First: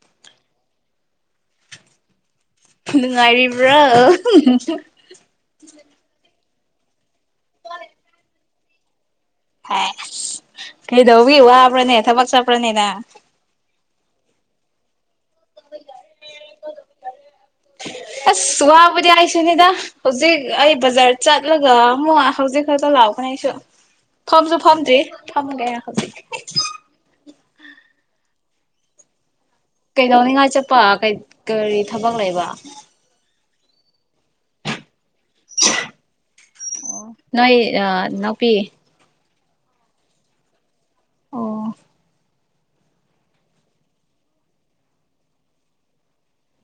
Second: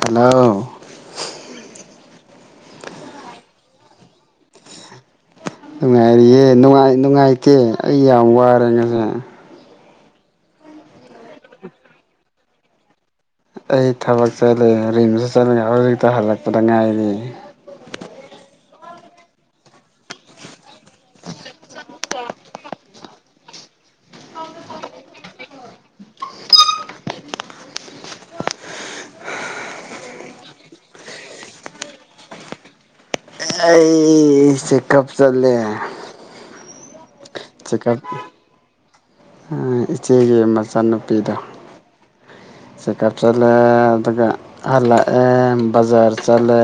Hello ꯅꯨꯡꯉꯥꯏꯔꯤꯕ꯭ꯔꯣ ꯅꯨꯡꯉꯥꯏꯔꯤꯌꯦ ꯅꯨꯡꯉꯥꯏ ꯅꯨꯡꯉꯥꯏꯇꯦ ꯑꯩ ꯌꯥꯝ ꯋꯥꯔꯦ ꯉꯁꯤ ꯑꯩꯗ꯭ꯁ ꯀꯩꯗꯧꯕꯒꯤ ꯋꯥꯕ꯭ꯔꯅꯦ ꯊꯕꯛ ꯆꯠꯄ꯭ꯔꯥꯅꯦ ꯅꯪ ꯑꯩ ꯊꯕꯛ ꯆꯠꯂꯦ ꯔꯤꯝꯁ ꯆꯠꯂꯒ ꯍꯧꯖꯤꯛꯇ ꯍꯜꯂꯛꯄꯗ ꯉꯥꯏꯔꯤ ꯑꯁ ꯋꯥꯍꯕꯨꯗꯤ ꯑꯩꯁꯨꯅꯤꯗ ꯍꯧꯖꯤꯛ ꯑꯩ ꯕꯖꯥꯔ ꯆꯠꯂꯒ ꯑꯃꯨꯛ ꯍꯧꯖꯤꯛ ꯈꯛꯇ ꯂꯥꯛꯄꯅꯦ ꯑꯩꯁꯨ ꯐꯝꯁꯨ ꯐꯝꯗ꯭ꯔꯤ ꯐꯝꯒꯦ ꯍꯧꯖꯤꯛ ꯀꯩꯗꯧꯅꯤꯡꯉꯥꯏ ꯆꯠꯄ ꯀꯔꯤ ꯊꯕꯛ ꯂꯩꯕ ꯑꯩꯁꯦ ꯆꯦꯛꯀꯞ ꯆꯠꯂꯦ [inaudible] ꯅꯣꯏ ꯑ ꯏꯅꯥꯎꯄꯤ ꯑ ꯏꯆꯦꯒꯤ ꯃꯆꯥ ꯃꯆꯥꯅꯨꯄꯤꯗꯣ ꯑꯣ ꯆꯦꯀꯞ ꯆꯠꯂꯦ ꯑꯗꯨꯒ ꯍꯟꯂꯛꯑꯦ ꯕꯖꯥꯔ ꯆꯠꯂꯦ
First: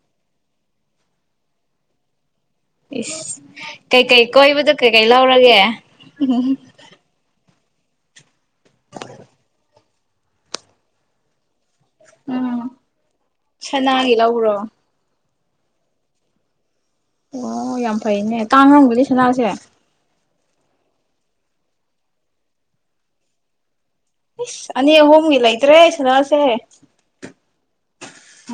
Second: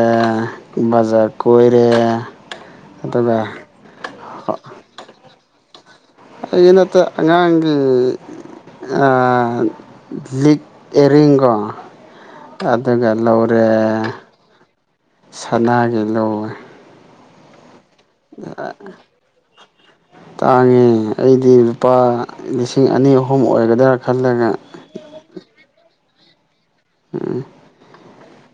ꯕꯖꯥꯔ ꯀꯣꯏꯔꯦ ꯏꯁ ꯑꯗꯨꯒ ꯀꯩ ꯀꯩ ꯀꯣꯏꯕꯗꯨ ꯀꯩ ꯀꯩ ꯂꯥꯎ ꯂꯧꯔꯒꯦ ꯑꯩꯒꯤ ꯅꯠꯇꯦ ꯑꯉꯥꯡ ꯑ ꯂꯤꯛ ꯑꯦꯌꯔ ꯔꯤꯡ ꯀꯣ ꯎꯝ ꯑꯗꯨꯒ ꯂꯧꯔꯦ ꯁꯅꯥꯒꯤ ꯂꯧꯕ꯭ꯔꯣ ꯁꯅꯥꯒꯤ ꯂꯧꯋꯦ ꯑꯣ ꯌꯥꯝ ꯐꯩꯅꯦ ꯀꯥꯡꯉꯝꯒꯅꯤ ꯁꯅꯥꯁꯦ ꯇꯥꯡꯉꯤ ꯑꯩꯗꯤ ꯂꯨꯄꯥ ꯂꯤꯁꯤꯡ ꯑꯅꯤ ꯑꯍꯨꯝ ꯑꯣꯏꯒꯗꯔꯥ ꯏꯁ ꯑꯅꯤ ꯑꯍꯨꯝꯒꯤ ꯂꯩꯇꯔꯦ ꯥꯁꯅꯥꯁꯦ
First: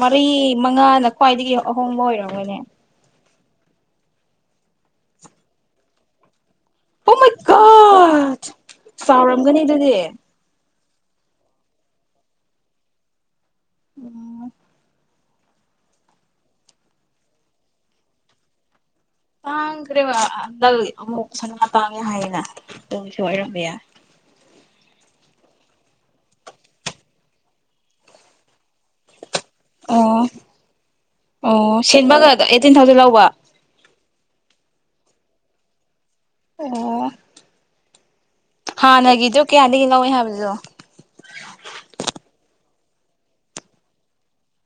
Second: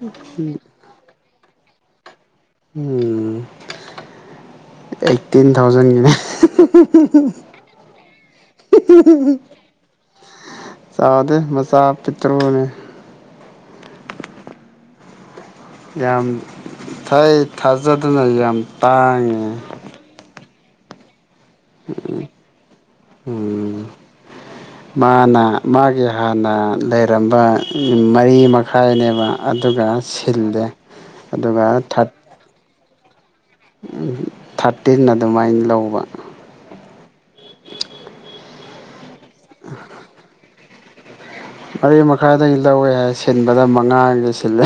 ꯃꯔꯤ ꯃꯉꯥꯅ ꯈ꯭ꯋꯥꯏꯗꯒꯤ ꯑꯍꯣꯡꯕ ꯑꯣꯏꯔꯣ ꯎꯝ ꯑꯥꯏꯠꯇꯤꯟ ꯊꯥꯎꯖꯟꯒꯤꯅꯦ ꯍꯨꯝ ꯍꯨꯝ ꯍꯨꯝ ꯑꯣ ꯃꯥꯏ ꯍꯨꯝ ꯍꯨꯝ ꯒꯣꯠ ꯍꯨꯝ ꯆꯥꯎꯔꯝꯒꯅꯤ ꯍꯨꯝ ꯑꯗꯨꯗꯤ ꯍꯨꯝ ꯆꯥꯎꯗꯦ ꯃꯆꯥ ꯄꯤꯛꯇ꯭ꯔꯨꯅꯦ ꯑꯣ ꯌꯥꯝ ꯊꯥꯏ ꯊꯥꯖꯗꯅ ꯌꯥꯝ ꯇꯥꯡꯉꯤꯅꯦ ꯇꯒꯤ ꯑꯃꯨꯛ ꯁꯅꯥ ꯇꯥꯡꯉꯦ ꯍꯥꯏꯌꯦꯅ ꯑꯗꯨꯒꯤꯁꯨ ꯑꯣꯏꯔꯝꯕ ꯌꯥꯏ ꯎꯝ ꯃꯥꯅ ꯃꯥꯒꯤ ꯍꯥꯟꯅ ꯂꯩꯔꯝꯕ ꯎꯝ ꯃꯔꯤꯃ ꯃꯈꯥꯏꯅꯦꯕ ꯑꯗꯨꯒ ꯑꯣ ꯁꯤꯜꯂꯦ ꯑꯗꯨꯒ ꯊꯥꯠ ꯋꯥ ꯎꯝ ꯊꯥꯔꯇꯤꯟ ꯑꯗꯨꯃꯥꯏꯅ ꯂꯧꯕ ꯑꯣ ꯍꯥꯟꯅꯒꯤ ꯗꯣ ꯀꯌꯥꯗꯒꯤ ꯂꯧꯋꯦ ꯍꯥꯏꯕꯅꯤꯗꯣ ꯃꯔꯤ ꯃꯈꯥꯏꯗꯒꯤ ꯂꯧꯋꯦ ꯍꯥꯏ ꯁꯤꯟꯕꯗ ꯃꯉꯥꯒꯤ ꯁꯤꯜꯂꯦ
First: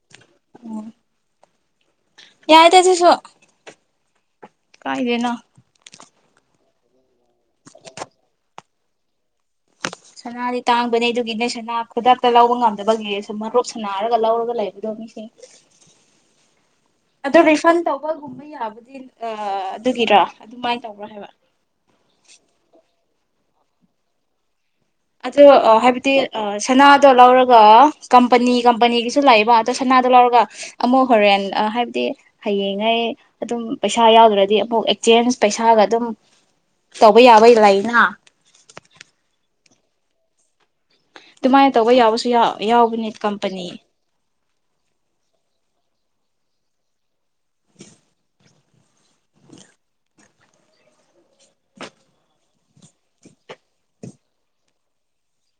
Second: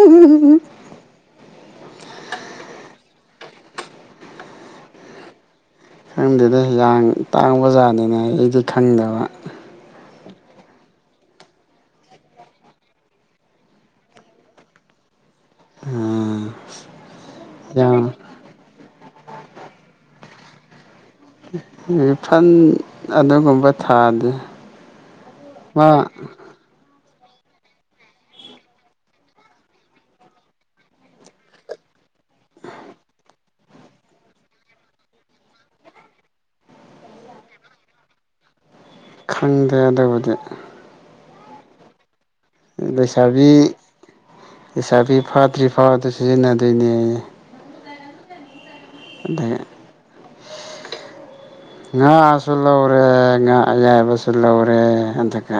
ꯎꯝ ꯍꯨꯝ ꯍꯨꯝ ꯌꯥꯏꯇ ꯁꯤꯁꯨ ꯀꯥꯏꯗꯩꯅꯣ ꯈꯪꯗꯦꯗ ꯌꯥꯡ ꯇꯥꯡꯕ ꯖꯥꯠꯅꯤꯅ ꯑꯩꯗꯤ ꯈꯪꯗꯕ ꯁꯅꯥꯗꯤ ꯇꯥꯡꯕꯅꯦ ꯑꯗꯨꯒꯤꯅꯦ ꯁꯅꯥ ꯈꯨꯗꯛꯇ ꯂꯧꯕ ꯉꯝꯗꯕꯒꯤ ꯁꯨꯝ ꯃꯔꯨꯞ ꯁꯅꯥꯔꯒ ꯂꯧꯔꯒ ꯂꯩꯕꯗꯣ ꯃꯤꯁꯤꯡ ꯑꯗꯨ ꯔꯤꯐꯟ ꯌꯥꯝ ꯇꯧꯕꯒꯨꯝꯕ ꯌꯥꯕꯗꯤ ꯑꯑ ꯑꯗꯨꯒꯤꯔ ꯑꯗꯨꯃꯥꯏ ꯔꯤꯐꯟ ꯑꯗꯨꯒꯨꯝꯕ ꯊꯥꯗꯦ ꯑꯆꯨ ꯃꯥ ꯍꯥꯏꯕꯗꯤ ꯁꯅꯥ ꯇꯣ ꯂꯧꯔꯒ ꯀꯝꯄꯅꯤ ꯀꯝꯄꯅꯤꯒꯤꯁꯨ ꯂꯥꯛꯑꯕ ꯑꯗꯣ ꯁꯅꯥꯗꯣ ꯂꯧꯔꯒ ꯑꯃꯨꯛ ꯍꯣꯔꯦꯟ ꯑꯥ ꯍꯥꯏꯕꯗꯤ ꯍꯌꯦꯡꯉꯩ ꯑꯗꯨꯝ ꯄꯩꯁꯥ ꯌꯥꯎꯗ꯭ꯔꯗꯤ ꯑꯃꯨꯛ ꯑꯦꯛꯆꯦꯟꯁ ꯄꯩꯁꯥꯒ ꯑꯗꯨꯝ ꯇꯧꯕ ꯌꯥꯕꯩ ꯂꯩꯅ ꯈꯪꯗꯦ ꯑꯗꯨꯕꯨꯗꯤ ꯑꯗꯨꯃꯥꯏꯅ ꯇꯧꯕ ꯌꯥꯕꯁꯨ ꯌꯥꯎꯕꯅꯦ ꯂꯩꯁꯥꯕꯤ ꯀꯝꯄꯅꯤ ꯂꯩꯁꯥꯕꯤ ꯐꯥꯗ꯭ꯔꯤ ꯐꯥꯎ ꯑꯗꯨ ꯁꯤꯖꯤꯟꯅꯗꯣꯏꯅꯦ ꯑꯩ ꯑꯗꯒꯤ ꯉꯥꯁꯨ ꯂꯧꯔꯦ ꯉꯥ ꯑꯌꯥꯏꯕꯁꯨ ꯂꯧꯔꯦ ꯑꯗꯨꯒ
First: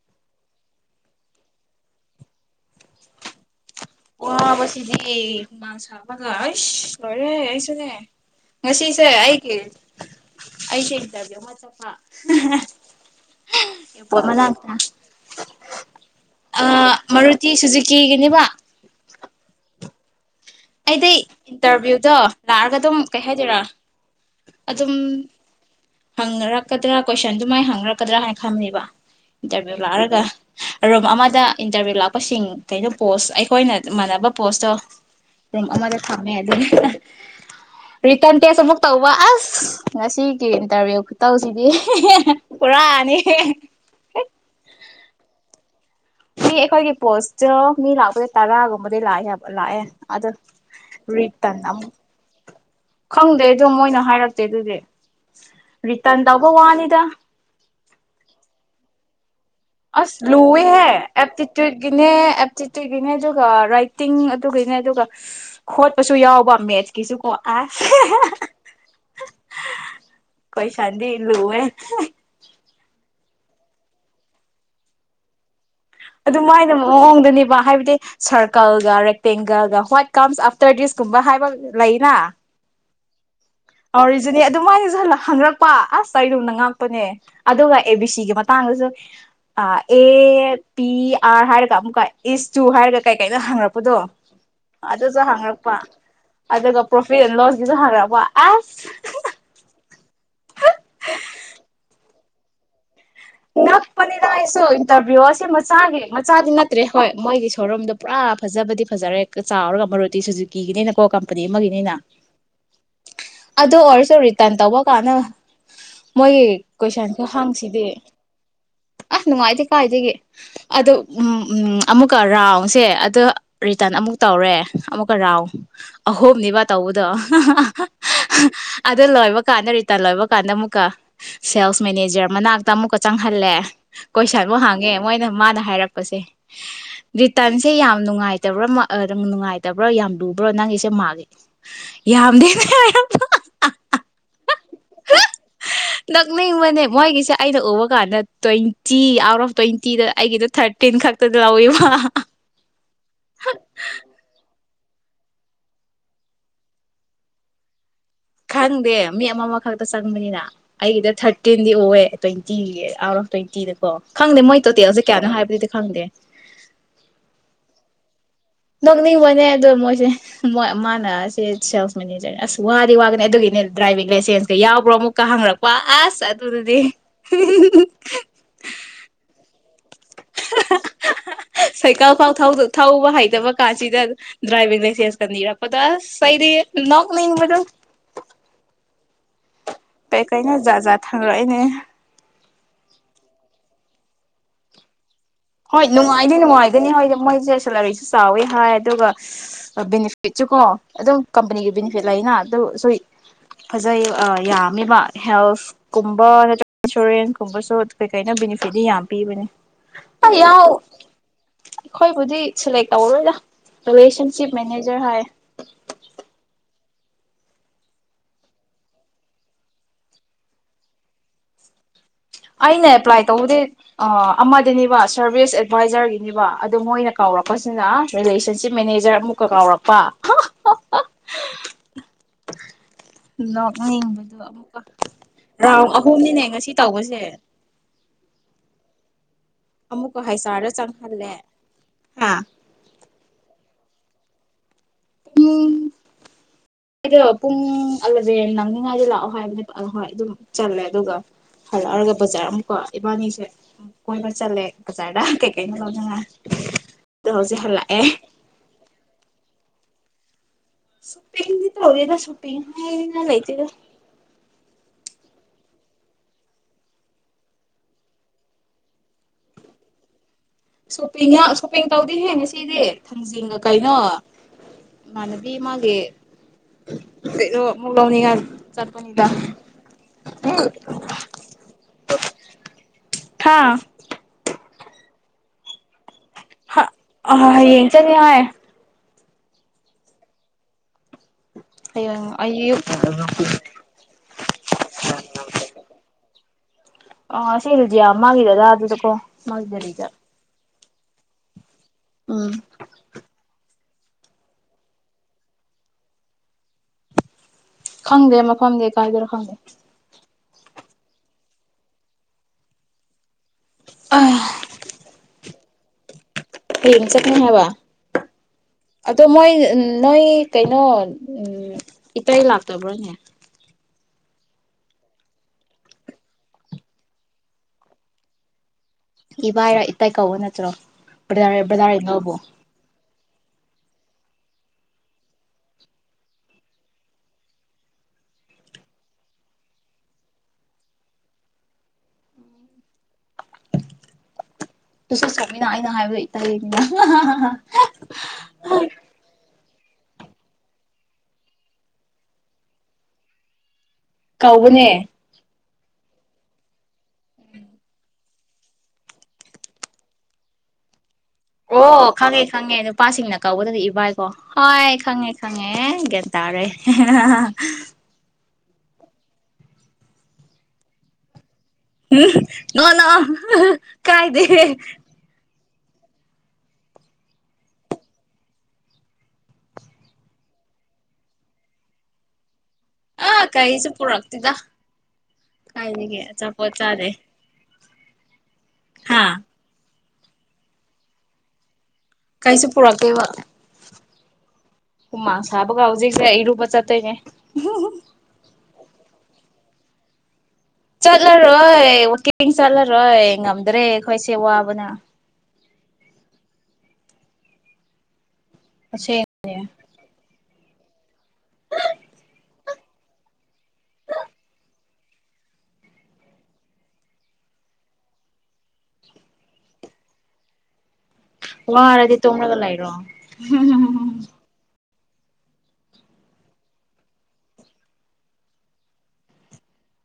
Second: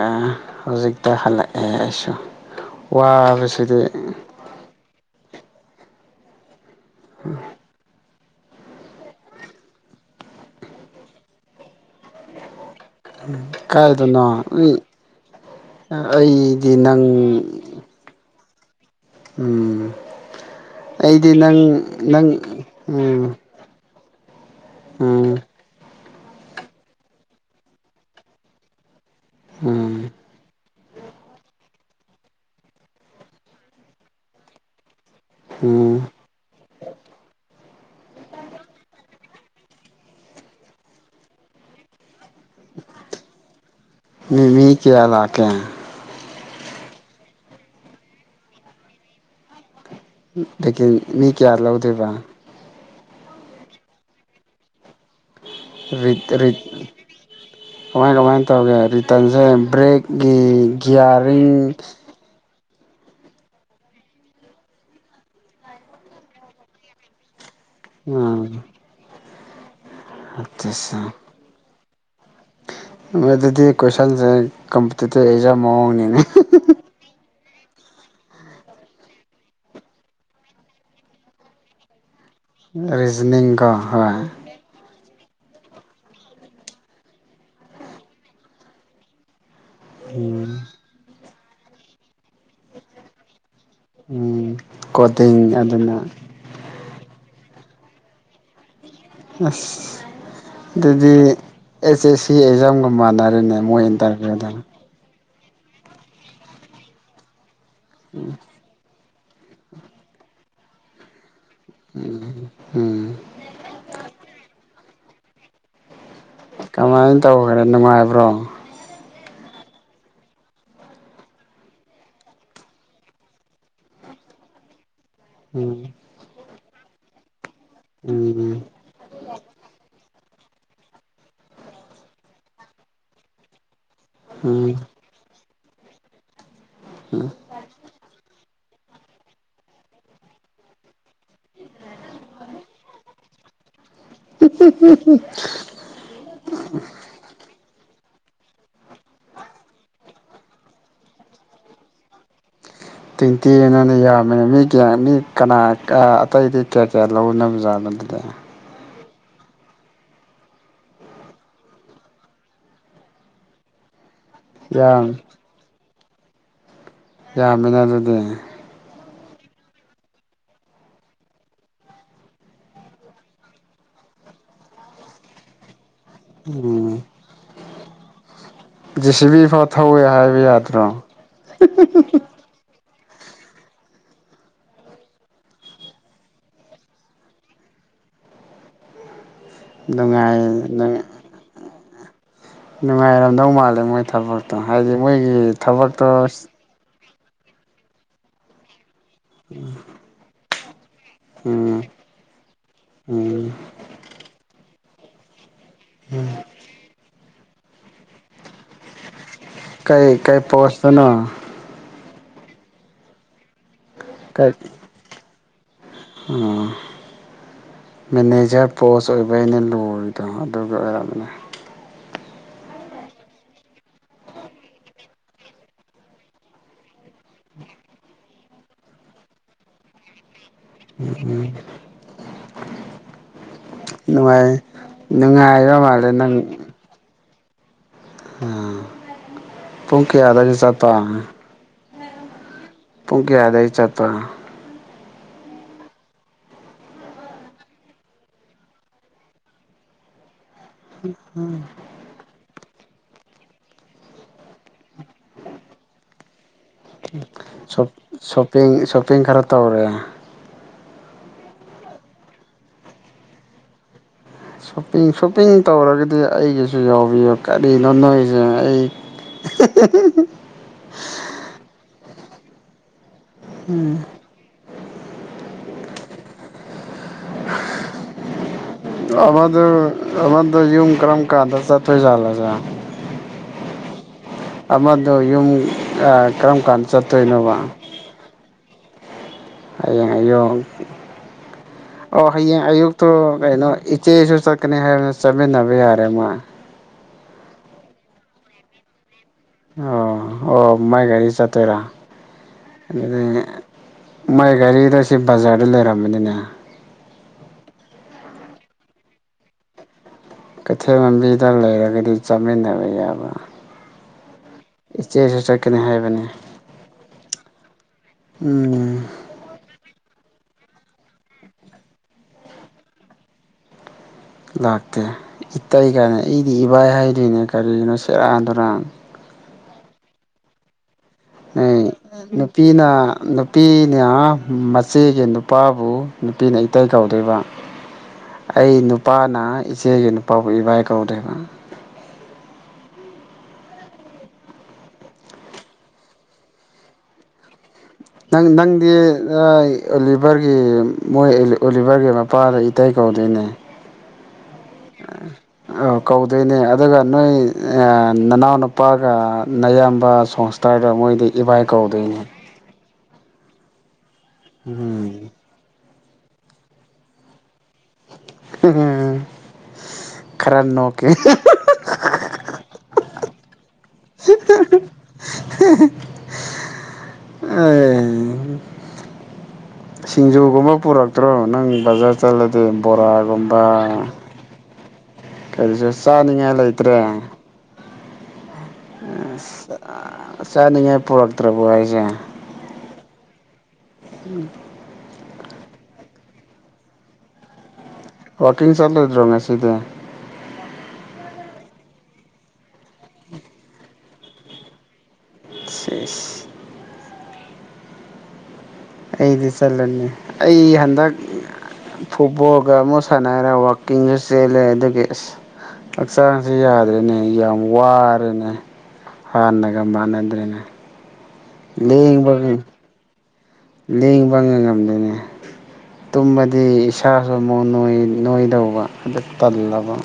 ꯍꯧꯖꯤꯛꯇ ꯍꯜꯂꯛꯑꯦ ꯑꯩꯁꯨ ꯋꯥꯕꯁꯤꯗꯤ ꯑꯣ ꯁꯤꯁꯤ ꯃꯥꯥꯡ ꯁꯥꯕꯒꯥꯏ ꯍꯣꯏꯔꯦ ꯍꯥꯏꯁꯅꯦ ꯉꯁꯤꯁꯦ ꯑꯩꯒꯤ ꯑꯩꯁꯦ ꯏꯕꯤ ꯑꯃ ꯆ ꯀꯥꯏꯗꯅꯣ ꯑ ꯑꯩꯗꯤ ꯅꯪ ꯃꯔꯨꯇꯤ ꯁꯨꯖꯤꯀꯤꯒꯤꯅꯦꯕ ꯎꯝ ꯑꯩꯗꯤ ꯏꯟꯇꯔꯚꯤꯌꯨꯗꯣ ꯅꯪ ꯂꯥꯛꯑꯒ ꯑꯗꯨꯝ ꯀꯩ ꯎꯝ ꯍꯥꯏꯗꯣꯏꯔ ꯑꯗꯨ ꯑꯗꯨꯝ ꯎꯝ ꯍꯪꯅꯔꯛꯀꯗ꯭ꯔꯥ ꯀꯣꯏꯁꯟꯗꯨꯃꯥꯏ ꯍꯪꯅꯔꯛꯀꯗ꯭ꯔꯥ ꯍꯥꯏꯅ ꯈꯝꯃꯦꯕ ꯏꯟꯇꯔꯚ꯭ꯌꯨ ꯎꯝ ꯂꯥꯔꯒ ꯔꯨꯝ ꯑꯃꯗ ꯏꯟꯇꯔꯚꯤꯌꯨ ꯂꯥꯛꯄꯁꯤꯡ ꯀꯩꯅꯣ ꯄꯣꯁ ꯑꯩꯈꯣꯏꯅ ꯃꯥꯟꯅꯕ ꯄꯣꯁꯇꯣ ꯔꯨꯝ ꯎꯝ ꯑꯃꯗ ꯊꯝꯃꯦꯅꯤ ꯔꯤꯇꯔꯟ ꯇꯦꯁ ꯑꯃꯨꯛ ꯇꯧꯕ ꯑꯁ ꯉꯁꯤꯒꯤ ꯏꯟꯇꯔꯚꯤꯌꯨꯛꯇꯧꯁꯤꯗꯤ ꯃꯤꯃꯤ ꯀꯌꯥꯂ ꯀꯦ ꯃꯤ ꯑꯩꯈꯣꯏꯒꯤ ꯄꯣꯁꯇꯣ ꯃꯤ ꯂꯥꯛꯄꯁ ꯇꯔꯥꯒꯨꯝꯕꯗꯤ ꯂꯥꯛꯑꯦꯕ ꯂꯥꯛꯑꯦ ꯑꯗꯣ ꯑꯗꯒꯤ ꯃꯤ ꯔꯤꯇꯟ ꯀꯌꯥ ꯑꯃꯨꯛ ꯂꯧꯗꯣꯏꯕ ꯈꯪꯗꯦ ꯑꯗꯨꯣ ꯃꯣꯏꯅ ꯍꯥꯏꯔꯛꯇꯦ ꯑꯗꯨꯗꯤ ꯔꯤꯇꯟ ꯇꯧꯕ ꯋꯥꯅꯤꯗ [unintelligible] ꯇꯟꯖ ꯑꯁ ꯕ꯭ꯔꯦꯛꯦꯛꯒꯤ ꯒꯌꯥꯔꯤꯡ ꯆꯤꯇ꯭ꯔꯤꯒꯤꯅꯦ ꯑꯗꯨꯒ ꯔꯥꯏꯇꯤꯡ ꯑꯗꯨꯒꯤꯅꯦ ꯑꯗꯨꯒ ꯈꯣꯠꯄꯁꯨ ꯌꯥꯎꯕ ꯃꯦꯠꯁꯀꯤꯁꯨ ꯀꯣ [inaudible] ꯎꯝ ꯀꯩꯁꯥꯟꯗꯤ ꯑꯠꯆꯥ ꯏ ꯂꯨꯦ [inaudible] ꯃꯣꯏ ꯑꯗꯨꯗꯤ ꯀꯣꯏꯁꯟꯁꯦ ꯀꯝꯄꯤꯇꯤꯇꯤꯞ ꯑꯦꯛꯖꯥꯝ ꯃꯑꯣꯡꯅꯤꯅꯦ ꯑꯗꯨ ꯃꯥꯏꯅ ꯃꯑꯣꯡꯗꯅꯦ ꯍꯥꯏꯕꯗꯤ ꯁꯔꯀꯜꯒ ꯔꯦꯛꯇꯦꯡꯒꯜꯒ ꯍꯋꯥꯏꯠ ꯀꯝꯁ ꯑꯥꯐꯇꯔ ꯗꯤꯁꯀꯨꯝꯕ ꯍꯥꯏꯕ ꯂꯩꯅ ꯔꯤꯖꯅꯤꯡ ꯑꯔꯤꯖꯅꯤ ꯑꯗꯨꯝ ꯃꯥꯥꯏꯖꯂ ꯍꯪꯉꯛꯄ ꯑꯁ ꯑꯩꯔꯨꯝꯗ ꯉꯥꯛꯄꯅꯦ ꯑꯗꯨꯒ ꯑꯦ ꯕꯤ ꯁꯤꯒꯤ ꯃꯇꯥꯡꯗꯁꯨ ꯑ ꯑꯦ ꯎꯝ ꯄꯤ ꯑꯥ ꯍꯥꯏꯔꯒ ꯑꯃꯨꯀꯥꯏ ꯏꯁ ꯆꯨ ꯍꯥꯏꯔꯒ ꯀꯩ ꯀꯩꯂꯣꯏ ꯍꯥꯡꯉꯛꯄꯗꯣ ꯎꯝ ꯑꯗꯨꯁꯨ ꯀꯣꯗꯤꯡ ꯍꯪꯉꯛꯄ ꯑꯗꯨꯅ ꯑꯗꯨꯒ ꯄ꯭ꯔꯣꯐꯤꯠ ꯂꯣꯁ [unintelligible] ꯑꯁ ꯑꯁ ꯗꯨꯗꯤ ꯑꯦꯁ ꯑꯦꯁ ꯁꯤ ꯑꯦꯖꯥꯝꯒꯨꯝ ꯃꯥꯟꯅꯔꯦꯅꯦ ꯃꯣꯏ ꯉꯛꯄꯅꯤꯗ ꯏꯟꯇꯔꯚꯤꯑꯗꯨꯝ ꯑꯩꯁꯨ ꯏꯟꯇꯔꯚꯤꯌꯨ ꯑꯁꯤ ꯃꯆꯥꯒꯤ ꯃꯆꯥꯗꯤ ꯅꯠꯇ꯭ꯔꯦ ꯍꯣꯏ ꯃꯣꯏꯒꯤꯁꯨ ꯊꯧꯔꯝꯗꯣ ꯄꯨꯔꯥ ꯐꯖꯕꯗꯤ ꯐꯖꯔꯦ ꯀ ꯆꯥꯎꯔ ꯕꯔꯨꯇꯤ ꯁꯨꯖꯨꯀꯤꯒꯤꯅꯦꯅꯀꯣ ꯀꯝ ꯄꯗꯤ ꯑꯃꯒꯤꯅꯤꯅ ꯎꯝ ꯑꯗꯨ ꯑꯣꯏꯔꯁꯨ ꯔꯤꯇꯔꯟ ꯇꯧꯕ ꯀꯅ ꯀꯃꯥꯏꯅ ꯇꯧꯈ꯭ꯔꯦꯅꯣ ꯅꯨꯡꯉꯥꯏꯕ꯭ꯔꯣ ꯑꯁ ꯅꯨꯡꯉꯥꯏꯇꯦ ꯀꯥꯏꯗꯒꯤ ꯑꯗꯨ ꯑꯝ ꯑꯝ ꯑꯃꯨꯛꯀ ꯔꯥꯎꯟꯁꯦ ꯑꯗ ꯔꯤꯇꯟ ꯑꯃꯨꯛ ꯇꯧꯔꯦ ꯑꯃꯨꯛ ꯥꯀꯔꯥꯎ ꯎꯝ ꯑꯍꯣꯝꯅꯤꯕ ꯇꯧꯕꯗꯣ ꯍꯍ ꯎꯝ ꯑ ꯑꯗ ꯂꯣꯏꯕ ꯀꯥꯟꯗ ꯔꯤꯇꯜ ꯂꯣꯏꯕ ꯀꯥꯟꯗ ꯑꯃꯨꯛꯀ ꯁꯦꯜꯁ ꯃꯦꯅꯦꯖꯔ ꯃꯅꯥꯛꯇ ꯑꯃꯨꯛꯀ ꯆꯪꯍꯜꯂꯦ ꯀꯣꯏꯁꯜꯕꯨ ꯎꯝ ꯍꯥꯡꯉꯦ ꯃꯣꯏꯅ ꯃꯥꯅ ꯍꯥꯏꯔꯛꯄꯁꯦ ꯔꯤꯇꯟꯁꯦ ꯌꯥꯝ ꯅꯨꯡꯉꯥꯏꯇꯕ꯭ꯔꯥ ꯃ ꯑꯗꯨꯝ ꯅꯨꯡꯉꯥꯏꯇꯕ꯭ꯔ ꯌꯥꯝ ꯂꯨꯕ꯭ꯔꯣ ꯅꯪꯒꯤꯁꯦ ꯃꯥꯂꯤ ꯌꯥꯝꯗꯦꯅꯦ ꯅꯛꯅꯤꯡꯕꯅꯦ ꯃꯣꯏꯒꯤꯁꯦ ꯑꯩꯅ ꯎꯕ ꯅ ꯅꯠꯇꯣꯏꯟ ꯆꯤ ꯑꯥꯎꯠ ꯑꯣꯐ ꯇ꯭ꯋꯦꯟꯇꯤꯗ ꯑꯩꯒꯤꯗꯣ ꯊꯥꯔꯇꯤꯟ ꯈꯛꯇꯗ ꯂꯧꯏ ꯋꯥ ꯇꯣꯏꯟꯇꯤ ꯑꯅꯅꯦ ꯌꯥꯝꯃꯦ ꯍꯥꯏꯃꯤ ꯄꯤꯌꯥꯔꯃꯤ ꯀꯅꯥ ꯑ ꯑꯇꯩꯗꯤ ꯀꯌꯥ ꯀꯌꯥ ꯂꯧꯅꯕ ꯖꯥꯠꯅꯣ ꯑꯗꯨꯗ ꯈꯪꯗꯦ ꯃꯤ ꯑꯃꯃꯈꯛꯇ ꯆꯪꯕꯅꯤꯅ ꯑꯩꯒꯤꯗ ꯊꯥꯔꯇꯤꯟꯗꯤ ꯎꯋꯦ ꯇ꯭ꯋꯦꯟꯇꯤ ꯑꯥꯎꯠ ꯑꯣꯐ ꯇ꯭ꯋꯦꯟꯇꯤꯗꯀꯣ ꯈꯪꯗꯦ ꯃꯣꯏ ꯇꯣꯇꯦꯜꯁꯦ ꯌꯥꯝ ꯀꯌꯥꯅꯣ ꯍꯥꯏꯕꯗꯨꯗꯤ ꯈꯪꯗꯦ ꯌꯥꯝꯃꯦꯅꯦ ꯑꯗꯨꯗꯤ ꯅꯣꯛꯅꯤꯡꯕꯅꯦ ꯑꯗꯣ ꯃꯣꯏꯁꯦ ꯃꯣꯏ ꯃꯥꯅ ꯑꯁꯦ ꯁꯦꯜꯁ ꯃꯦꯅꯦꯖꯔꯅꯦ ꯑꯁ ꯋꯥꯗꯤ ꯋꯥꯒꯅꯤ ꯑꯗꯨꯒꯤꯅꯦ ꯗ꯭ꯔꯥꯏꯚꯤꯡ ꯂꯥꯏꯁꯦꯟꯁꯀ ꯌꯥꯎꯕ꯭ꯔꯣ ꯑꯃꯨꯛꯀ ꯍꯪꯔꯛꯄ ꯑꯁ ꯆ ꯑꯗꯨꯗꯨꯗꯤ ꯍ ꯖꯦꯁꯤꯕꯤ ꯐꯥꯎꯠ ꯊꯧꯋꯦ ꯍꯥꯏꯕ ꯌꯥꯗ꯭ꯔꯣ ꯁꯥꯏꯀꯜ ꯐꯥꯎ [unintelligible] ꯊꯧꯕ ꯍꯧꯇꯕꯀꯥꯟꯁꯤꯗ ꯗ꯭ꯔꯥꯕꯤꯡ ꯂꯥꯏꯁꯦꯟꯁ ꯀ ꯅꯤꯔꯛꯄꯗꯣ ꯑꯁ ꯑꯩꯗꯤ ꯅꯣꯛꯅꯤꯡꯕꯗ ꯀꯩꯀꯩꯅꯣ ꯅꯨꯡꯉꯥꯏ ꯖꯥꯠ ꯖꯥꯠ ꯊꯒꯂꯛꯏꯅꯦ ꯅꯨꯡꯉꯥꯏꯔꯝꯗꯧ ꯃꯥꯜꯂꯦ ꯃꯣꯏ ꯊꯥꯕꯛꯇꯣ ꯍꯥꯏꯗꯤ ꯃꯣꯏꯒꯤ ꯍꯣꯏ ꯊꯕꯛꯇꯣ ꯅꯨꯡꯉꯥꯏꯅꯤ ꯅꯨꯡꯉꯥꯏꯒꯅꯤ ꯍꯣꯒ ꯃꯣꯏꯁꯦ ꯁꯦꯂꯔꯤꯁꯦ ꯆꯥꯎꯋꯤ ꯍꯥꯏ ꯑꯗꯨꯒ ꯑꯁ ꯑꯗꯨꯅꯤ [unintelligible] ꯆꯀꯣ ꯑꯗꯨꯝ ꯀꯝꯄꯅꯤꯒꯤ ꯎꯝ ꯕꯤꯅꯤꯐꯤꯠ ꯂꯩꯅ ꯑꯗꯨꯁꯨ ꯎꯝ ꯐꯖꯩ ꯑ ꯌꯥ ꯕꯤꯕ ꯍꯦꯜꯁ ꯀꯨꯝꯕ ꯅꯠꯇ꯭ꯔ ꯏꯟꯁꯨꯔꯦꯟꯁ ꯀꯨꯝꯕꯁꯨ ꯀꯩ ꯀꯩꯅꯣ ꯕꯤꯅꯤꯐꯤꯠꯤ ꯌꯥꯝ ꯄꯤꯕꯅꯤ ꯀꯩ ꯀꯩ ꯄꯣꯁꯇꯅꯣ ꯑꯩꯈꯣꯏꯕꯨꯗꯤ ꯁꯦꯂꯦꯛ ꯇꯧꯔꯣꯏꯗ ꯔꯤꯂꯦꯁꯟꯁꯤꯞ ꯀꯩ ꯃꯦꯅꯦꯖꯔ ꯍꯥꯏꯌꯦ ꯃꯦꯅꯦꯖꯔ ꯄꯣꯁ ꯑꯣꯏꯕ ꯅꯤ ꯂꯨꯔꯤꯗꯣ ꯑꯗꯨꯒꯤ ꯑꯣꯏꯔꯝꯃꯤꯅꯦ ꯑꯩꯅ ꯑꯦꯄ꯭ꯂꯥꯏ ꯇꯧꯕꯗꯤ ꯑꯃꯗꯅꯦꯕ ꯁꯔꯚꯤꯁ ꯑꯦꯗꯚꯥꯏꯖꯔꯒꯤꯅꯦꯕ ꯑꯗꯨ ꯃꯣꯏꯅ ꯀꯧꯔꯛꯄꯁꯤꯅ ꯔꯤꯂꯦꯁꯟꯁꯤꯞ ꯃꯦꯅꯦꯖꯔ ꯑꯃꯨꯛꯀ ꯀꯧꯔꯛꯄ ꯎꯝ ꯎꯝ ꯅꯣꯛꯅꯤꯡꯕꯗꯣ ꯅꯨꯡꯉꯥꯏ ꯑꯃꯨꯛꯀ ꯅꯨꯡꯉꯥꯏꯔ ꯔꯥꯎꯟ ꯃꯥꯜꯂꯦ ꯅꯪ ꯑꯍꯨꯝꯅꯤꯅꯦ ꯉꯁꯤ [inaudible] ꯑꯥ ꯄꯨꯡ ꯑꯃꯨꯛꯀ ꯀꯌꯥꯗꯒꯤ ꯆꯥꯠꯇꯣꯏꯅꯣ ꯍꯥꯥ ꯄꯨꯡ ꯀꯌꯥꯗꯩ ꯆꯠꯇꯣꯏꯅꯣ ꯄꯨꯡ [unintelligible] ꯄꯨꯡ ꯑꯦꯂꯚꯦꯟ ꯅꯪꯅꯤꯉꯥꯏꯗ ꯂꯥꯛꯑꯣ ꯍꯥꯏꯕꯅꯦ ꯍꯣꯏ ꯑꯗꯨꯝ ꯆꯠꯂꯦ ꯑꯗꯨꯒ ꯍꯜꯂꯛꯑꯒ ꯕꯖꯥꯔ ꯑꯃꯨꯛ ꯀꯣ ꯏꯕꯥꯅꯤꯁꯦ ꯀꯣꯏꯕ ꯆꯠꯂꯦ ꯕꯖꯥꯔꯗ ꯀꯩꯀꯩꯅꯣ ꯂꯧꯗꯅ ꯈꯣꯏ ꯍꯧꯖꯤꯛ ꯁꯣꯞ ꯍꯜꯂꯛꯑꯦ ꯁꯣꯞꯄꯤꯡ ꯁꯣꯞꯄꯤꯡ ꯈꯔ ꯇꯧꯔꯦ ꯁꯣꯄꯤꯡ ꯗꯤ ꯇꯧꯗꯦꯗ ꯁꯣꯄꯤꯡ ꯍꯥꯏꯗꯅ ꯂꯩꯇꯗ ꯁꯣꯄꯤꯡ ꯁꯣꯄꯤꯡ ꯇꯧꯔꯒꯗꯤ ꯑꯩꯒꯤꯁꯨ ꯌꯥꯎꯕꯤꯌꯨ ꯀꯔꯤꯅꯣ ꯅꯣꯏꯁꯦ ꯑꯩ [unintelligible] ꯁꯣꯄꯤꯡꯂꯣ ꯁꯣꯞꯄꯤꯡ ꯇꯧꯗꯦꯍꯦ ꯉꯁꯤꯗꯤ ꯊꯥꯡꯖꯤꯡꯒ ꯀꯩꯅꯣ ꯏꯃꯥꯟꯅꯕꯤ ꯑꯃꯥ ꯊꯦ ꯆꯠꯄꯅꯤꯗ ꯑꯃꯗꯨ ꯑꯃꯗꯨ ꯌꯨꯝ ꯀꯔꯝ ꯀꯥꯟꯗ ꯆꯠꯇꯣꯏꯖꯥꯠꯅꯣ ꯑꯗꯨꯅ [inaudible] ꯑꯃꯗ ꯌꯨꯝ ꯑ ꯍꯥ ꯑ ꯍꯌꯦꯡ ꯆꯠꯅꯤ ꯍꯥꯏ꯫ ꯍꯌꯦꯡ ꯌꯣ ꯑꯣ ꯍꯌꯦꯡ ꯑꯌꯨꯛꯇꯨ ꯀꯩꯅꯣ ꯏꯆꯦꯖꯨ ꯆꯠꯀꯅꯤ ꯍꯥꯏꯕꯅꯤ ꯆꯠꯃꯤꯟꯅꯕ ꯌꯥꯔꯦ ꯃꯥ꯫ ꯑ ꯑꯁꯤ ꯔꯤꯖꯤꯌꯥ ꯃꯥꯒꯤ [unintelligible] ꯑꯗꯨꯗꯀꯣ꯫ ꯑ ꯑꯣ꯫ ꯃꯥꯏ ꯒꯥꯔꯤ ꯆꯠꯇꯣꯏꯔꯥ꯫ ꯎꯝ ꯑꯗꯨꯗꯒꯤ ꯃꯥꯏ ꯒꯥꯔꯤꯗ ꯁꯤ ꯕꯖꯥꯔꯗ ꯂꯩꯔꯝꯕꯅꯤꯅꯦ꯫ ꯈꯪꯗꯦ ꯃꯐꯝꯗꯤ ꯀꯥꯏꯗꯔ ꯈꯪꯗꯦ꯫ ꯀꯩꯊꯦꯜ ꯂꯝꯕꯤꯗ ꯂꯩꯔꯒꯗꯤ ꯆꯠꯃꯤꯟꯅꯕ ꯌꯥꯕ꯫ [unintelligible] [unintelligible] ꯏꯆꯦꯁꯨ ꯆꯠꯀꯅꯤ ꯍꯥꯏꯕꯅꯦ꯫ ꯍꯌꯦꯡ ꯆꯠꯀꯅꯤ ꯍꯥꯏꯕ ꯎꯝ ꯑꯗꯣ ꯃꯣꯏ ꯅꯣꯏ ꯀꯩꯅꯣ ꯎꯝ ꯏꯇꯩ ꯂꯥꯛꯇꯕ꯭ꯔꯣꯅꯦ꯫ ꯂꯥꯛꯇꯦ ꯏꯇꯩ ꯀꯥꯏꯅ ꯑꯩꯗꯤ ꯏꯕꯥꯏ ꯍꯥꯏꯗꯣꯏꯅꯦ ꯀꯔꯤꯒꯤꯅꯣ ꯁꯦꯔꯥꯟ ꯇꯨꯔꯥꯟ꯫ ꯏꯕꯥꯏꯔ ꯏꯇꯩ ꯀꯧꯕ ꯅꯠꯇ꯭ꯔꯣ꯫ ꯕ꯭ꯔꯗꯔ ꯑꯦ ꯕ꯭ꯔꯗꯔ ꯏꯟ ꯂꯣꯕꯨ ꯅꯨꯄꯤꯅ ꯅꯨꯄꯤꯅ ꯃꯆꯦꯒꯤ ꯅꯨꯄꯥꯕꯨ ꯅꯨꯄꯤꯅ ꯏꯇꯩ ꯀꯧꯗꯏꯕ ꯑꯩ ꯅꯨꯄꯥꯅ ꯏꯆꯦꯒꯤ ꯅꯨꯄꯥꯕꯨ ꯏꯕꯥꯏ ꯀꯧꯗꯣꯏꯕ꯫ ꯏꯁ ꯏꯁ ꯆꯨꯝꯃꯤꯅ ꯑꯩꯅ ꯍꯥꯏ ꯏꯇꯩ ꯅꯪ ꯅꯪꯗꯤ ꯑ ꯑꯣꯂꯤꯚꯔꯒꯤ ꯃꯣꯏ ꯑꯣꯂꯤꯚꯔꯒꯤ ꯃꯄꯥꯗ ꯏꯇꯩ ꯀꯧꯗꯣꯏꯅꯦ꯫ ꯀꯧꯕꯅꯦ꯫ ꯀꯧꯗꯣꯏꯅꯦ ꯑꯗꯨꯒ ꯅꯣꯏ ꯅꯅꯥꯎꯅꯨꯄꯥꯒ ꯅꯌꯥꯝꯕ ꯁꯣꯡꯁꯇꯔꯗ ꯃꯣꯏꯗꯤ ꯏꯕꯥꯏ ꯑꯣ ꯀꯧꯗꯣꯏꯅꯦ ꯈꯪꯉꯦ ꯈꯪꯉꯦ꯫ ꯅꯨꯄꯥꯁꯤꯡꯅ ꯀꯧꯒꯕꯗꯗꯤ ꯏꯕꯥꯢ ꯍꯣꯏ ꯎꯝ ꯈꯉꯦ ꯈꯉꯦ ꯑꯦ ꯒꯌꯥꯟ ꯇꯥꯔꯦ [unintelligible] ꯈꯔ ꯅꯣꯛꯀꯦ [unintelligible] ꯎꯝ ꯅꯣꯛꯑꯣ ꯅꯣꯛꯑꯣ ꯀꯥꯏꯗꯦ꯫ [unintelligible] ꯁꯤꯡꯖꯨꯒꯨꯝꯕ ꯄꯨꯔꯛꯇ꯭ꯔꯣ ꯅꯪ ꯕꯖꯥꯔ ꯆꯠꯂ ꯑꯗꯩ ꯑꯥ ꯕꯣꯔꯥꯒꯨꯝꯕ ꯀꯩꯁꯨ ꯄꯨꯔꯛꯇꯦꯗ ꯀꯔꯤꯁꯨ ꯀꯥꯏꯗꯒꯤ ꯆꯥꯅꯤꯡꯉꯥꯏ ꯑꯆꯥꯄꯣꯠ ꯂꯩꯇ꯭ꯔꯦ꯫ ꯆꯥꯗꯦ [unintelligible] ꯍꯥ [unintelligible] ꯆꯥꯅꯤꯡꯉꯥꯏ ꯄꯨꯔꯛꯇ꯭ꯔꯕꯣ ꯍꯥꯏꯖ ꯀꯩꯁꯨ ꯄꯨꯔꯛꯇꯦꯕꯣ꯫ ꯍꯨꯃꯥꯡ ꯁꯥꯕꯒ ꯍꯧꯖꯤꯛꯁꯦ ꯑꯩꯔꯨꯕ ꯆꯠꯇꯣꯏꯅꯦ ꯋꯥꯀꯤꯡ ꯆꯠꯂꯗ꯭ꯔꯣ ꯉꯦꯁꯤꯗꯤ ꯆꯠꯂꯔꯣꯏ ꯋꯀꯤꯡ ꯆꯠꯂꯔꯣꯏ ꯉꯝꯗ꯭ꯔꯦ ꯑꯩꯈꯣꯏꯁꯦ ꯋꯥꯕꯅ ꯁꯦꯁ ꯑꯁꯦꯡ ꯑꯩꯗꯤ ꯆꯂꯅꯤ ꯑꯩ ꯍꯟꯗꯛ ꯐꯨꯠꯕꯣꯜꯒ ꯑꯃꯨꯛ ꯁꯥꯟꯅꯔꯦ ꯋꯥꯛꯀꯤꯡꯁꯨ ꯆꯦꯜꯂꯦ ꯑꯗꯨꯒꯤ ꯑ ꯍꯛꯆꯥꯡꯁꯨ ꯌꯥꯗ꯭ꯔꯦꯅꯦ ꯌꯥꯝ ꯋꯥꯔꯦꯅꯦ ꯍꯥꯟꯅꯒ ꯃꯥꯟꯅꯗ꯭ꯔꯦꯅꯦ ꯋꯥꯔꯗꯤ ꯂꯦꯡꯕ ꯇꯣꯡꯉꯡꯂꯒ ꯂ ꯍꯥꯏꯔꯣ ꯍ ꯂꯦꯡꯕ ꯉꯉꯝꯗꯣꯏꯅꯦ ꯇꯨꯝꯃꯗꯤ ꯏꯁꯥꯁꯨ ꯑꯃꯨꯛ ꯅꯣꯏꯗꯧꯕ ꯑꯗꯨ ꯇꯜꯂꯕ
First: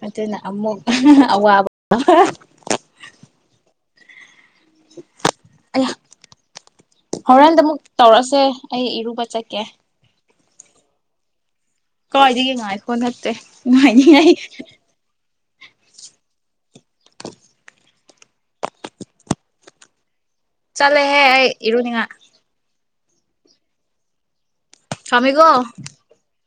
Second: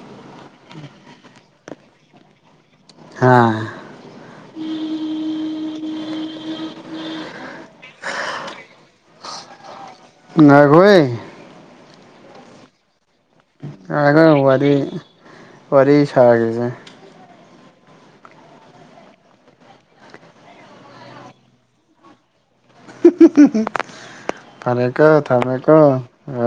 ꯃꯅ ꯑꯃ ꯑ ꯍꯥꯥ ꯑꯩ ꯍꯣꯔꯦꯟꯗ ꯑꯃꯨꯛ ꯇꯧꯔꯛꯁꯦ ꯑꯩ ꯏꯔꯨꯕ ꯆꯠꯀꯦ ꯉꯈꯣꯏ ꯀꯣꯗꯤꯒꯦ ꯉꯥꯏ ꯐꯣꯟ ꯑꯒ ꯋꯥꯔꯤ ꯋꯥꯔꯤ ꯁꯥꯒꯁ ꯆꯂꯦ ꯍꯦ ꯏꯔꯅꯤꯉ [inaudible] ꯊꯔꯦ ꯀꯣ ꯊꯝꯃꯦꯀꯣ ꯊꯃꯦꯀꯣ ꯑ